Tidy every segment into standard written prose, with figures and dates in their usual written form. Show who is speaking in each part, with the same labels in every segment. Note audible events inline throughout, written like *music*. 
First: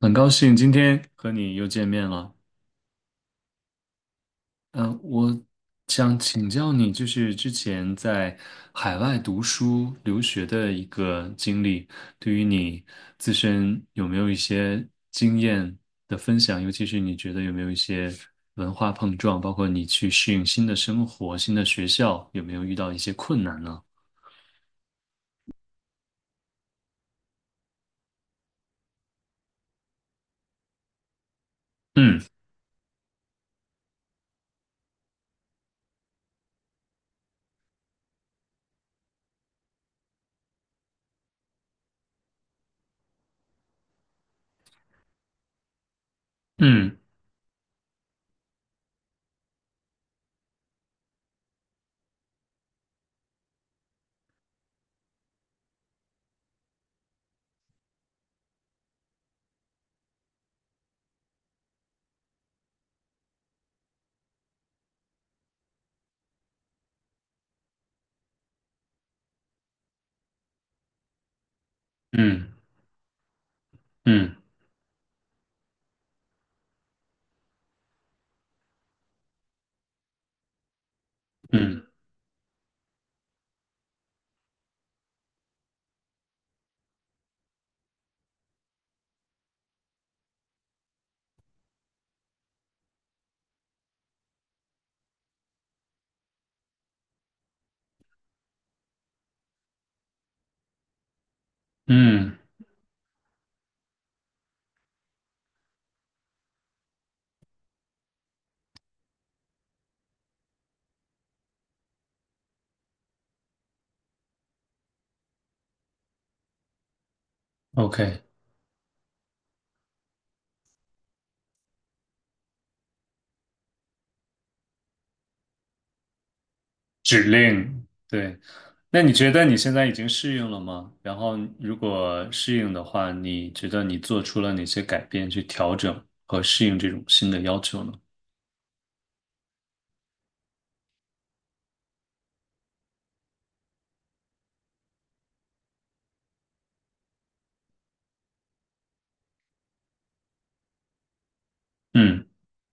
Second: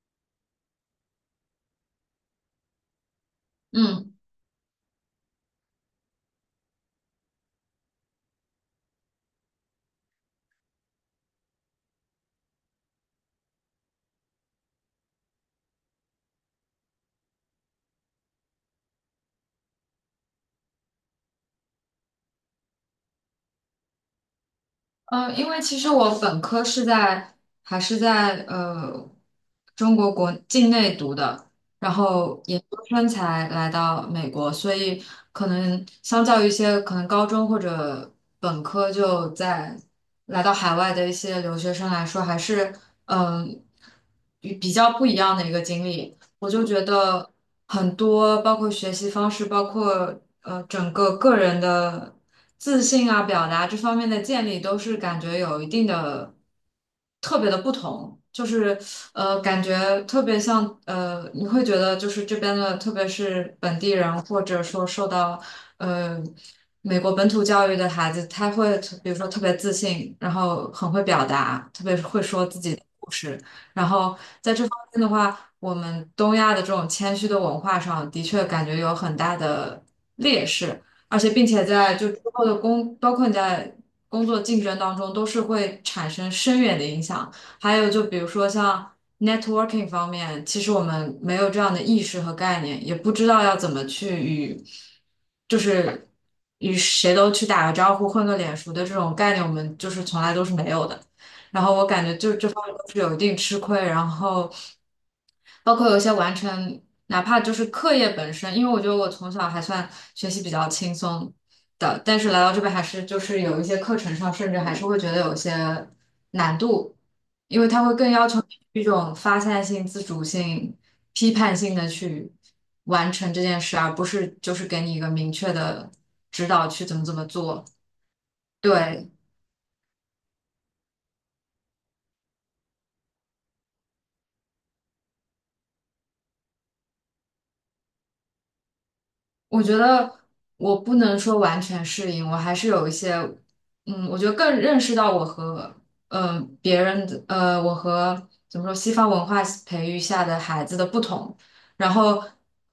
Speaker 1: 很高兴今天和你又见面了。
Speaker 2: 嗯，
Speaker 1: 嗯、我想请教你，就是之前在海外读书留学的一个经历，对于你自身有没有一些经验的分享？尤其是你觉得有没有一些文化碰撞，包括你去适应新的生活、新的学校，有没有遇到一些困难呢？
Speaker 2: 因为其实我本科是在还是在呃中国国境内读的，然
Speaker 1: 嗯
Speaker 2: 后研究生才来到美国，所以可能相较于一些可能高中或者本科来到海外的一些留学生来说，还是嗯、与比较不一样的一个经历。我就觉
Speaker 1: 嗯
Speaker 2: 得很多，包括学习方式，包括整个个人的自信啊、表达这方面的建立，都是感觉有一定的特别的不同。就是感觉特别像你会觉得就是这边的，特别是本地人，或者说受到呃美国本土教育的孩子，他会比如说特别自信，然后很会表达，特别是会说
Speaker 1: 嗯
Speaker 2: 自己的故事。然后
Speaker 1: 嗯
Speaker 2: 在这方面的话，我们东亚的这种谦虚的文化上，的确感觉有很大的劣势，而且并且
Speaker 1: 嗯
Speaker 2: 在就之后的工，包括你在工作竞争当中，都是会产生深远的影响。还有就比如说像 networking 方面，其实我们没有这样的意识和概念，也不知道要怎么去与，就是与谁都去打个招呼、混个脸熟的这种概念，我们就是从来都是没有的。然后我感觉就
Speaker 1: 嗯
Speaker 2: 这方面都是有一定吃亏，然后包括有一些完成，哪怕就是课业本身，因为我觉得我从小还算学习比较轻松的，但是来到这边还是就是有一些课程上，甚至还是会觉得有些难度，因为它会更
Speaker 1: ，OK。
Speaker 2: 要求你一种发散性、自主性、批判性的去完成这件事，而不是就是给你一个明确的指导去怎么怎
Speaker 1: 指
Speaker 2: 么做。
Speaker 1: 令，对。那
Speaker 2: 对，
Speaker 1: 你觉得你现在已经适应了吗？然后，如果适应的话，你觉得你做出了哪些改变去调整和适应这种新的要求呢？
Speaker 2: 我觉得我不能说完全适应，我还是有一些，嗯，我觉得更认识到我和别人的我和怎么说西方文化培育下的孩子的不同，然后
Speaker 1: 嗯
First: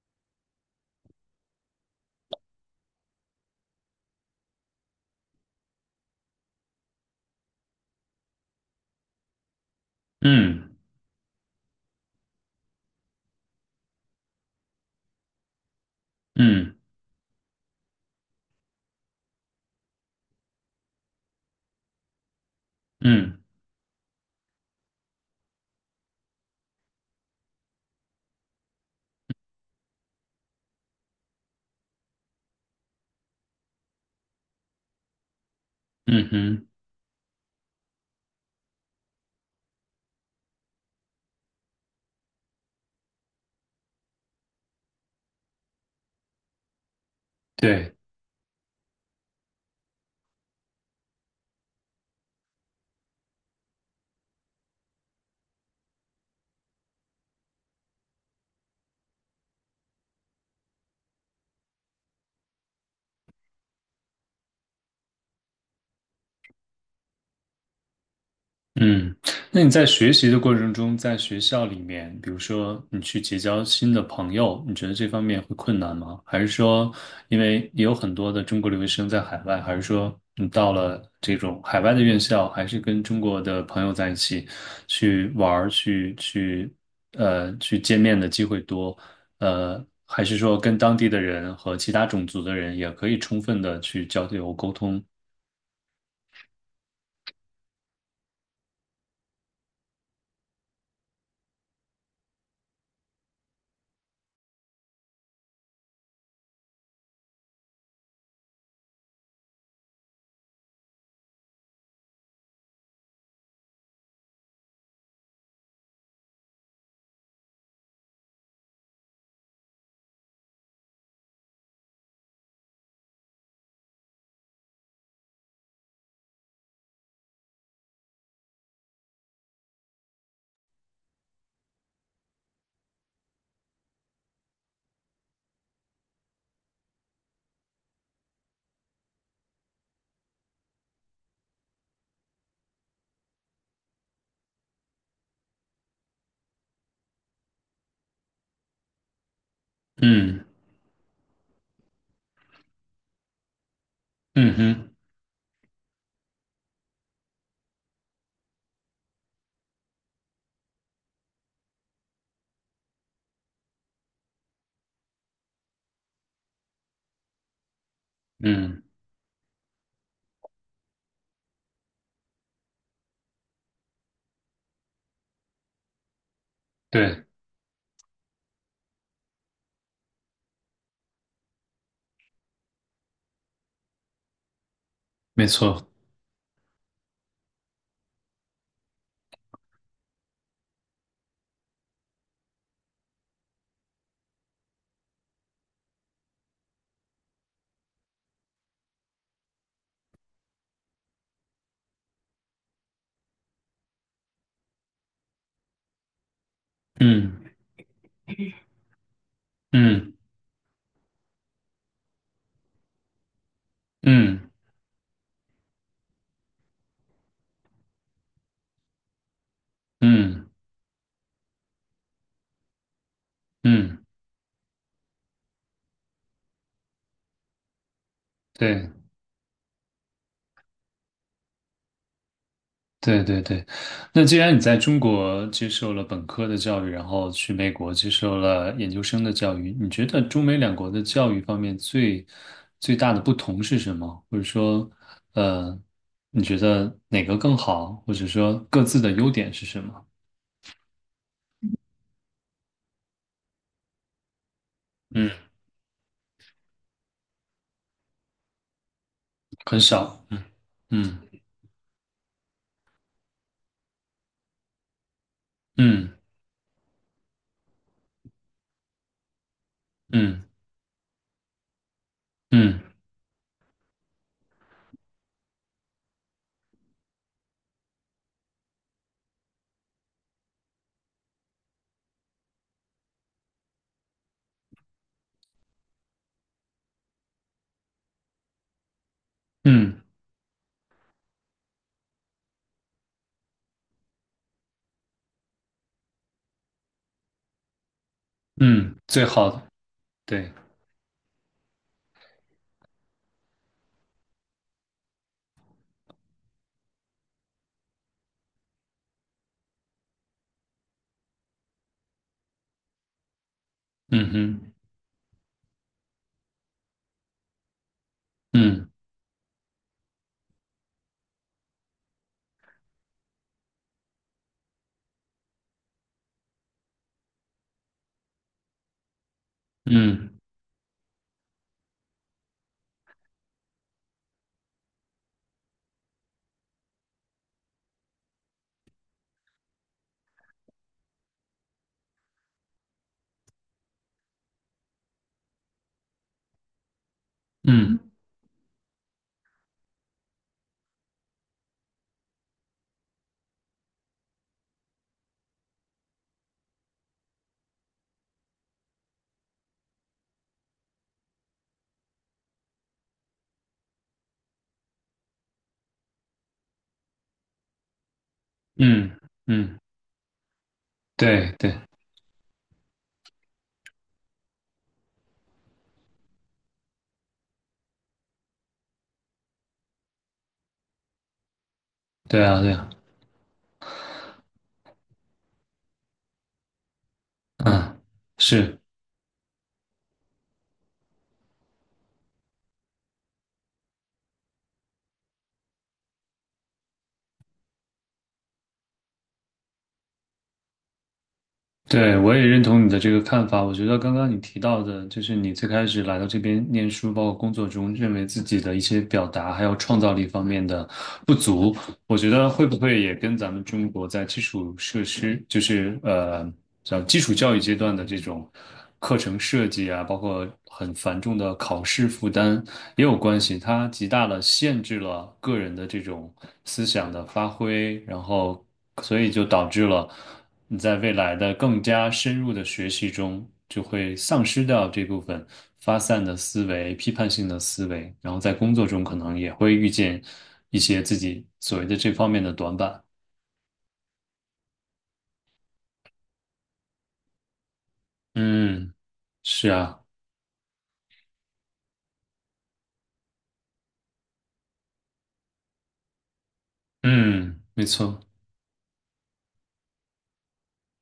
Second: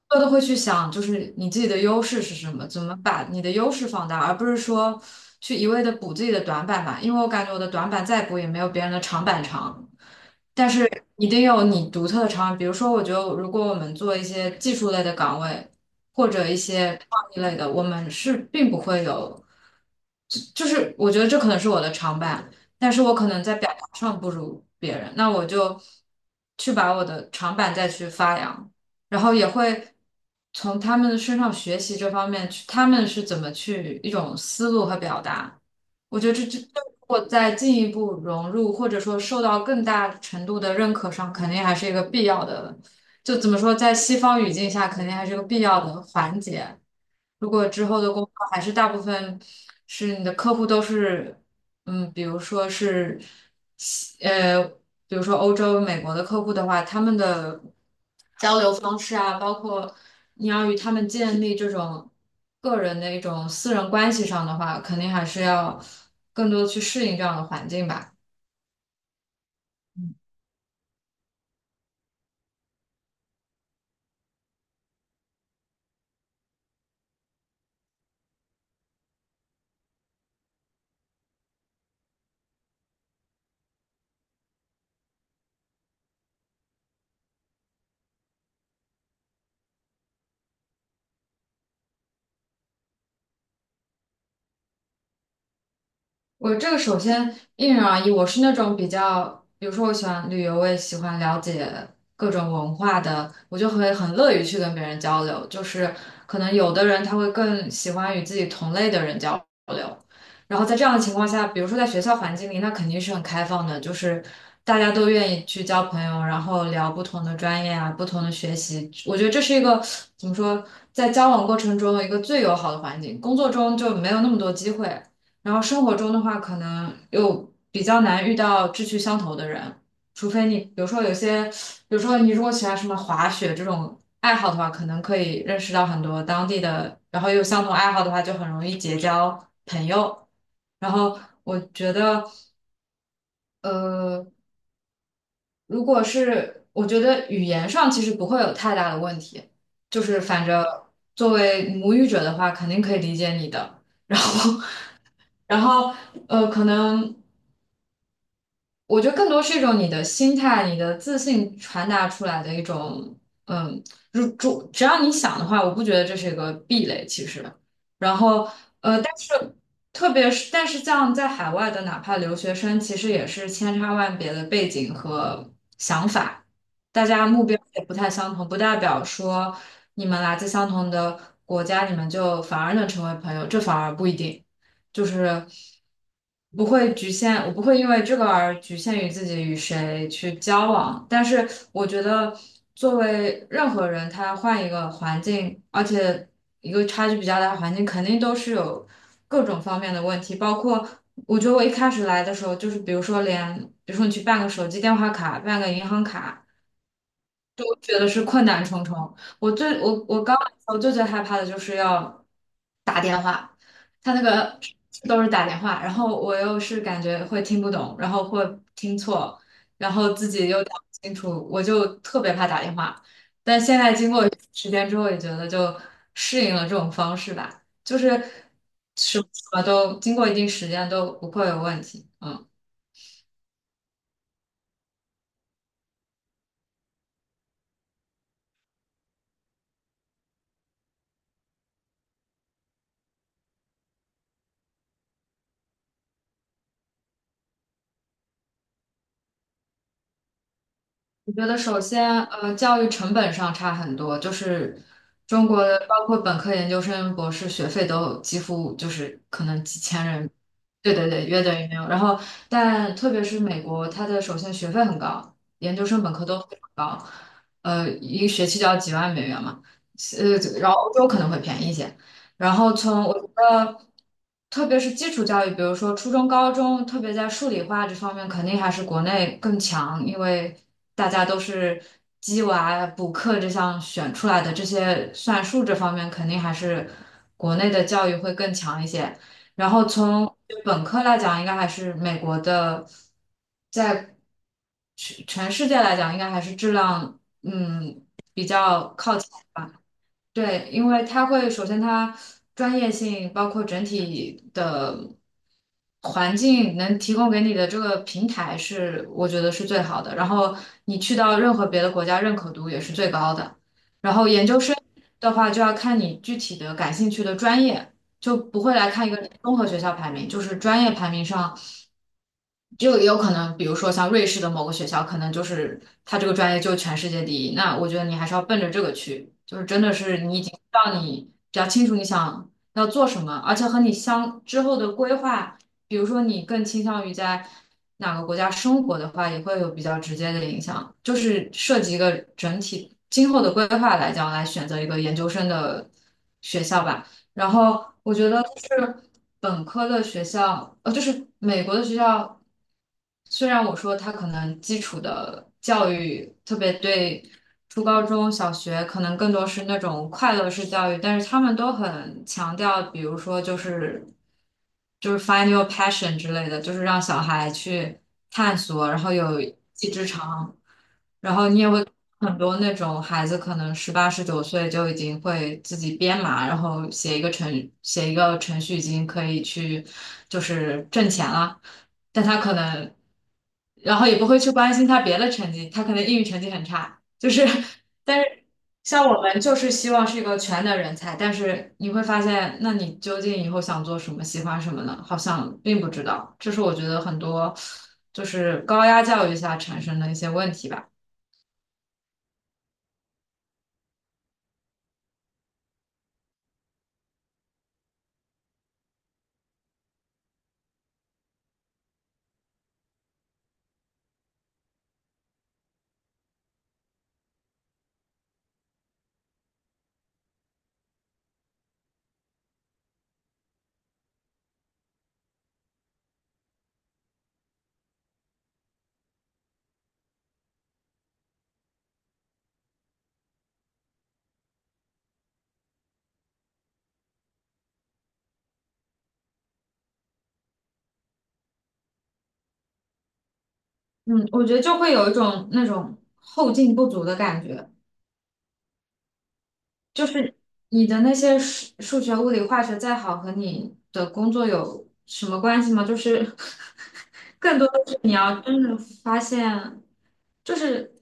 Speaker 2: 我都会去想，就是你自己的优势是什么，怎么把你的优势放大，而不是说去一味的补自己的短板吧，因为我感觉我的短板再补也没有别人的长板长。但
Speaker 1: 嗯
Speaker 2: 是一定有你独特的长板比如说，我觉得如果我们做一些技术类的岗位。或者一
Speaker 1: 嗯
Speaker 2: 些创意类的，我们是并不会有，就是我觉得这可能是我的长板，但是我可
Speaker 1: 嗯
Speaker 2: 能在表达上不如别人，那我就去把我的长板再去发扬，然后也会从他们的身上学习这方面去，他们是怎么去一种思路和表达，我
Speaker 1: 嗯，
Speaker 2: 觉
Speaker 1: 嗯
Speaker 2: 得这这。
Speaker 1: 哼。
Speaker 2: 这如果再进一步融入，或者说受到更大程度的认可上，肯定还是一个必要的就怎么说，在西方语境下，肯定还是个必要的环节。如果之
Speaker 1: 对。
Speaker 2: 后的工作还是大部分是你的客户都是，嗯，比如说是西，呃，比如说欧洲、美国的客户的话，他们的交流方式啊，包括你要与他们建立这种个人的一种私人关系上的话，肯定还是要更多地去适应这样的环境吧。
Speaker 1: 嗯，那你在学习的过程中，在学校里面，比如说你去结交新的朋友，你觉得这方面会困难吗？还是说，因为也有很多的中国留学生在海外，还是说你到了这种海外的院校，还是跟中国的朋友在一起去玩儿、去见面的机会多？还是说跟当地的人和其他种族的人也可以充分的去交流沟通？
Speaker 2: 我这个首先因人而异，我是那种比较，比如说我喜欢旅游，我也喜欢了解各种文化的，我就会很乐于去跟别人交流。就是可能有的人他会更喜欢与自己同类的人交流，然后在这样的情况下，比如说在学校环境里，那肯定是很开放的，就是大家都愿意去交朋友，然后聊不同的专业啊，不同的学习。我觉得这是一个怎么说，在交往过程中一个最友好的环境，工作中就没有那么多机会。然后生活中的话，可能又比较难遇到志趣相投的人，除非你，比如说有些，比如说你如果喜欢什么滑雪这种爱好的话，可能可以认识到很多当地的，然后有相同爱好的话，就很容易结交朋友。然后我觉得，呃，如果是我觉得语言上其实不会有太大的问题，就是
Speaker 1: 嗯，
Speaker 2: 反正作为母语者的话，肯定可以理解你的。*laughs* 然
Speaker 1: 嗯
Speaker 2: 后，
Speaker 1: 哼。
Speaker 2: *laughs* 然后可能。我觉得更多是一种你的心态、你的自信传达出来的一种，嗯，如主只要你想的话，我不觉得这是一个壁垒，其实。然后，
Speaker 1: 嗯。
Speaker 2: 但是特别是，但是像在海外的，哪怕留学生，其实也是千差万别的背景和想法，大
Speaker 1: 对，
Speaker 2: 家目标也不太相同，不代表说你们来自相同的国家，你们就反而能成为朋友，这反而不一定。就
Speaker 1: 没
Speaker 2: 是
Speaker 1: 错。
Speaker 2: 不会局限，我不会因为这个而局限于自己与谁去交往。但是我觉得，作为任何人，他换一个环境，而且一个差距比较大的环境，肯定都是有各种方面的问题，包括。我觉得我一开始来的时候，就是比如说连，比如说你去办个手机电话卡，办个银行卡，
Speaker 1: 嗯
Speaker 2: 就我觉得是困难重重。我最我
Speaker 1: 嗯
Speaker 2: 我刚我最最害怕的就是要打电话，他那
Speaker 1: 嗯
Speaker 2: 个都是打电话，然后我又是感觉会听不懂，然后会听错，然后自己
Speaker 1: 嗯
Speaker 2: 又打不清楚，我就特别怕打电话。但现在
Speaker 1: 嗯，
Speaker 2: 经过时间之后，也觉得就适应了这种方式吧，就是
Speaker 1: 对
Speaker 2: 什么什么都经过一定时间都不会有问题。嗯。
Speaker 1: 对对对。那既然你在中国接受了本科的教育，然后去美国接受了研究生的教育，你觉得中美两国的教育方面最最大的不同是什么？或者说，呃，你觉得哪个更好？或者说各自的优点是什么？
Speaker 2: 我觉得首先，教育成本上差很多，就是
Speaker 1: 嗯，
Speaker 2: 中国的包括本科、研究生、博士学费都几乎就是可能
Speaker 1: 很
Speaker 2: 几千
Speaker 1: 少。
Speaker 2: 人，
Speaker 1: 嗯
Speaker 2: 对对
Speaker 1: 嗯
Speaker 2: 对，约等于没有。然后，但特别是美国，它的首先学费很高，研究生、本
Speaker 1: 嗯
Speaker 2: 科都非常高，一个学期就要几万美元嘛，
Speaker 1: 嗯
Speaker 2: 然后欧洲可能会便宜一些，然后
Speaker 1: 嗯
Speaker 2: 从我觉得，特别是基础教育，比如说初中、高中，特别在数理化这方面，肯定还是国内更强，因为大家都是鸡娃补课这项选出来的，这些算术这方面肯定还是国内的教育会更强一些。然后
Speaker 1: 嗯
Speaker 2: 从本科来讲，应该还是美国的，在全世界来讲，应该还是质量嗯比较
Speaker 1: 嗯，
Speaker 2: 靠
Speaker 1: 最好的。对。
Speaker 2: 对，因为它会首先它专业性，包括整体的环境能提供给你的这个平台是，我觉得是最好的。然后你去到任何别的国家，认可度也是最高的。然后
Speaker 1: 嗯
Speaker 2: 研究
Speaker 1: 哼。
Speaker 2: 生的话，就要看你具体的感兴趣的专业，就不会来
Speaker 1: 嗯
Speaker 2: 看一个综合学校排名，就是专业排名上。就也有可能，比如说像瑞士的某个学校，可能就是他这个专业就全世界第一。那我觉得你还是要奔着这个去，就是真的是
Speaker 1: 嗯。
Speaker 2: 你已经让你比较清楚你想要做什么，而且和你相之后的规划，比如说你更倾向于在哪个国家生活的话，也会有比较直接的影响。就是涉及一个整体今后的规划来讲，来选择一个研究生的学校吧。然后
Speaker 1: 嗯
Speaker 2: 我觉得就是本科的学校，就是美国的学校，虽然我说它可能基础的教育，特别对初高中小学可能更多是那种快乐式教育，但是他们都很强调，比如说就是 find your passion 之类的，就是让小孩去探索，然
Speaker 1: 嗯
Speaker 2: 后有一
Speaker 1: 嗯，
Speaker 2: 技之长。
Speaker 1: 对对
Speaker 2: 很多那种孩子可能18、19岁就已经会自己编码，然后写一个程序已经可以去就是挣钱了，但他
Speaker 1: 对
Speaker 2: 可
Speaker 1: 啊对啊。
Speaker 2: 能，然后也不会去关心他别的成绩，他可能英语成绩很差，就是 *laughs*
Speaker 1: 嗯，
Speaker 2: 但是
Speaker 1: 是。
Speaker 2: 像我们就是希望是一个全能人才，但是你会发现，那你究竟以后想做什么，喜欢什么呢？好像并不知道，这是我觉得很多就是高压教育下产生的一些问题吧。
Speaker 1: 对，我也认同你的这个看法。我觉得刚刚你提到的，就是你最开始来到这边念书，包括工作中，认为自己的一些表达还有创造力方面的不足，我觉得会不会也跟咱们中国在基础设施，就是叫基础教育阶段的这种课程设计啊，包括很繁重的考试负担也有关系。它极大的限制了个人的这种思想的发挥，然后所以就导致了。你在未来的更加深入的学习中，就会丧失掉这部分发散的思维、批判性的思维，然后在工作中可能也会遇见一些自己所谓的这方面的短板。
Speaker 2: 嗯，我觉得就会有一种那种后劲不足的感觉，
Speaker 1: 嗯，是啊。
Speaker 2: 就是你的那些数学、物理、化学再好，和你的工作有什么关系吗？就是 *laughs* 更
Speaker 1: 嗯，
Speaker 2: 多的
Speaker 1: 没
Speaker 2: 是你
Speaker 1: 错。
Speaker 2: 要真的发现，就是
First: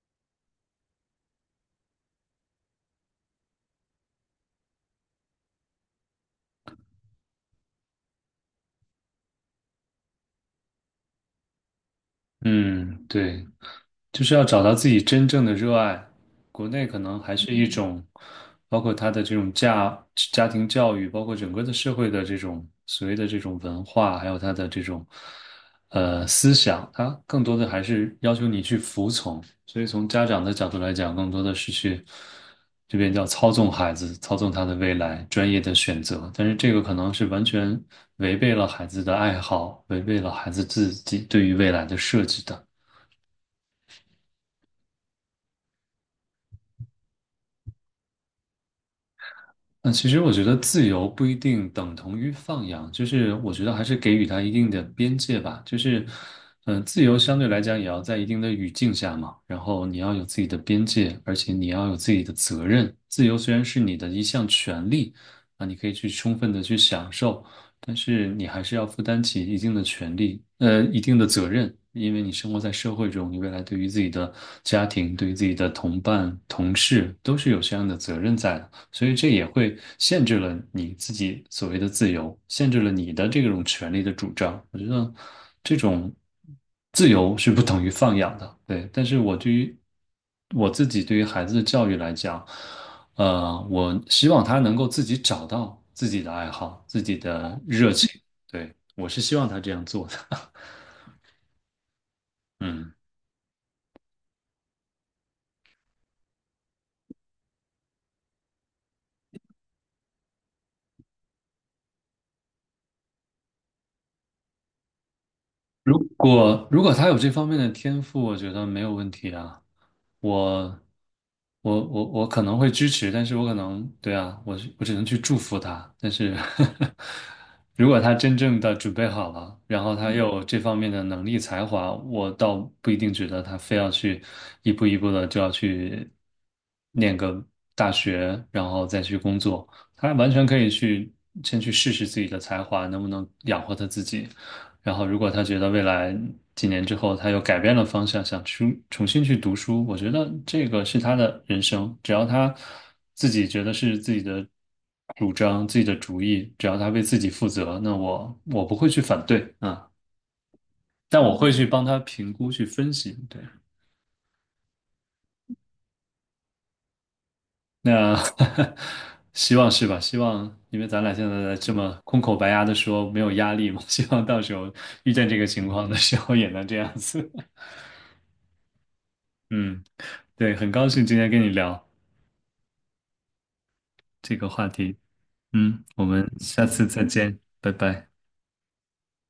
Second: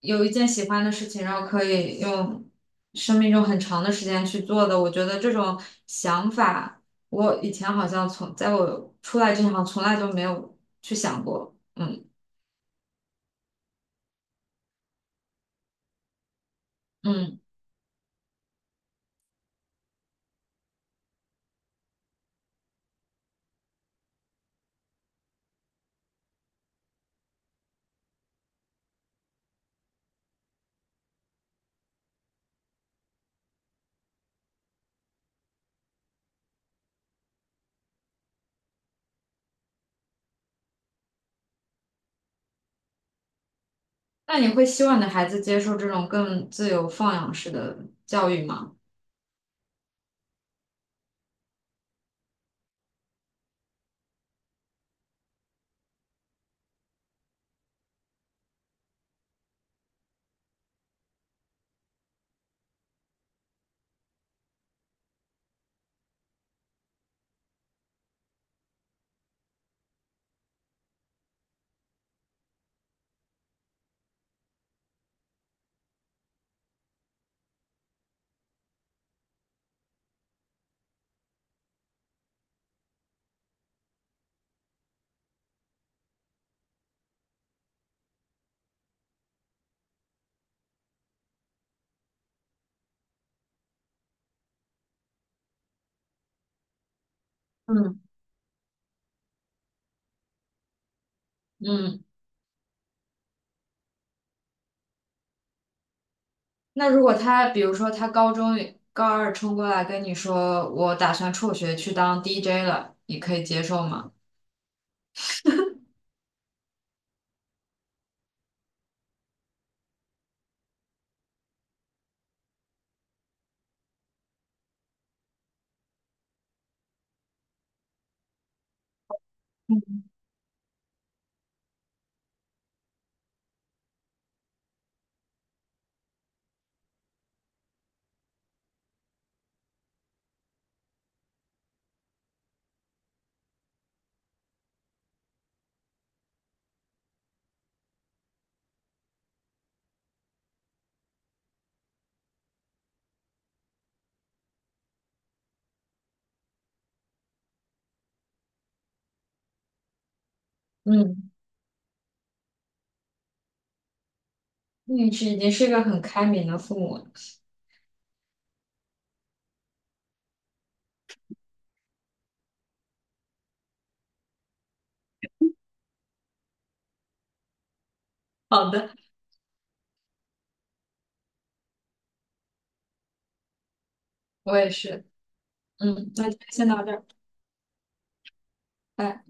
Speaker 2: 有一件喜欢的事情，然后可以用生命中很长的时间去做的。我觉得这种想法，我以前好像从在我出来之前，好像从来就没有去想过。嗯
Speaker 1: 嗯，对。就是要找到自己真正的热爱。国内可能还
Speaker 2: 嗯。
Speaker 1: 是一种，包括他的这种家庭教育，包括整个的社会的这种所谓的这种文化，还有他的这种思想，他更多的还是要求你去服从。所以从家长的角度来讲，更多的是去这边叫操纵孩子，操纵他的未来，专业的选择。但是这个可能是完全违背了孩子的爱好，违背了孩子自己对于未来的设计的。
Speaker 2: 那你会希望你的孩子接受这种更自由放养式的教育吗？
Speaker 1: 那其实我觉得自由不一定等同于放养，就是我觉得还是给予它一定的边界吧。就是，自由相对来讲也要在一定的语境下嘛，然后你要有自己的边界，而且你要有自己的责任。自由虽然是你的一项权利，啊，你可以去充分的去享受，但是你还是要负担起一定的权利，一定的责任，因为你生活在社会中，你未来对于自己的家庭、对于自己的同伴、同事都是有这样的责任在的。所以这也会限制了你自己所谓的自由，限制了你的这种权利的主张。我觉得这种自由是不等于放养的，对。但是我对于我自己对于孩子的教育来讲，我希望他能够自己找到自己的爱好、自己的热
Speaker 2: 嗯
Speaker 1: 情。对，我是希望他这样做的。
Speaker 2: 嗯，
Speaker 1: *laughs* 嗯。
Speaker 2: 那如果他，比如说他高中高二冲过来跟你说，我打算辍学去当 DJ 了，你可以接受吗？
Speaker 1: 如果他有这方面的天赋，我觉得没有问题啊。我我可能会支持，但是我可能对啊，我只能去祝福他。但是 *laughs* 如果他真正的准备好了，然后他又有这方面的能力才华，我倒不一定觉得他非要去一步一步的就要去念个大学，然后再去工作。他完全可以去先去试试自己的才华能不能养活他自己。然后，如果他觉得未来几年之后他又改变了方向，想去重新去读书，我觉得这个是他的人生。只要他自己觉得是自己的主张、自己的主意，只要他为自己负责，那我不会去反对啊，但
Speaker 2: 嗯，
Speaker 1: 我会去帮他评估、去分析。对，
Speaker 2: 你是已经是一个很开明的父母了。
Speaker 1: 那 *laughs* 希望是吧？希望因为咱俩现在这么空口白牙的说没有压力嘛，*laughs* 希望到时候遇见这个情况的时候也能这样子。*laughs*
Speaker 2: 好的，
Speaker 1: 嗯，对，很高兴今天跟你聊。这个
Speaker 2: 我
Speaker 1: 话
Speaker 2: 也
Speaker 1: 题。
Speaker 2: 是，
Speaker 1: 嗯，我
Speaker 2: 嗯，
Speaker 1: 们
Speaker 2: 那就
Speaker 1: 下
Speaker 2: 先到
Speaker 1: 次
Speaker 2: 这
Speaker 1: 再
Speaker 2: 儿。
Speaker 1: 见，拜拜。
Speaker 2: 拜拜。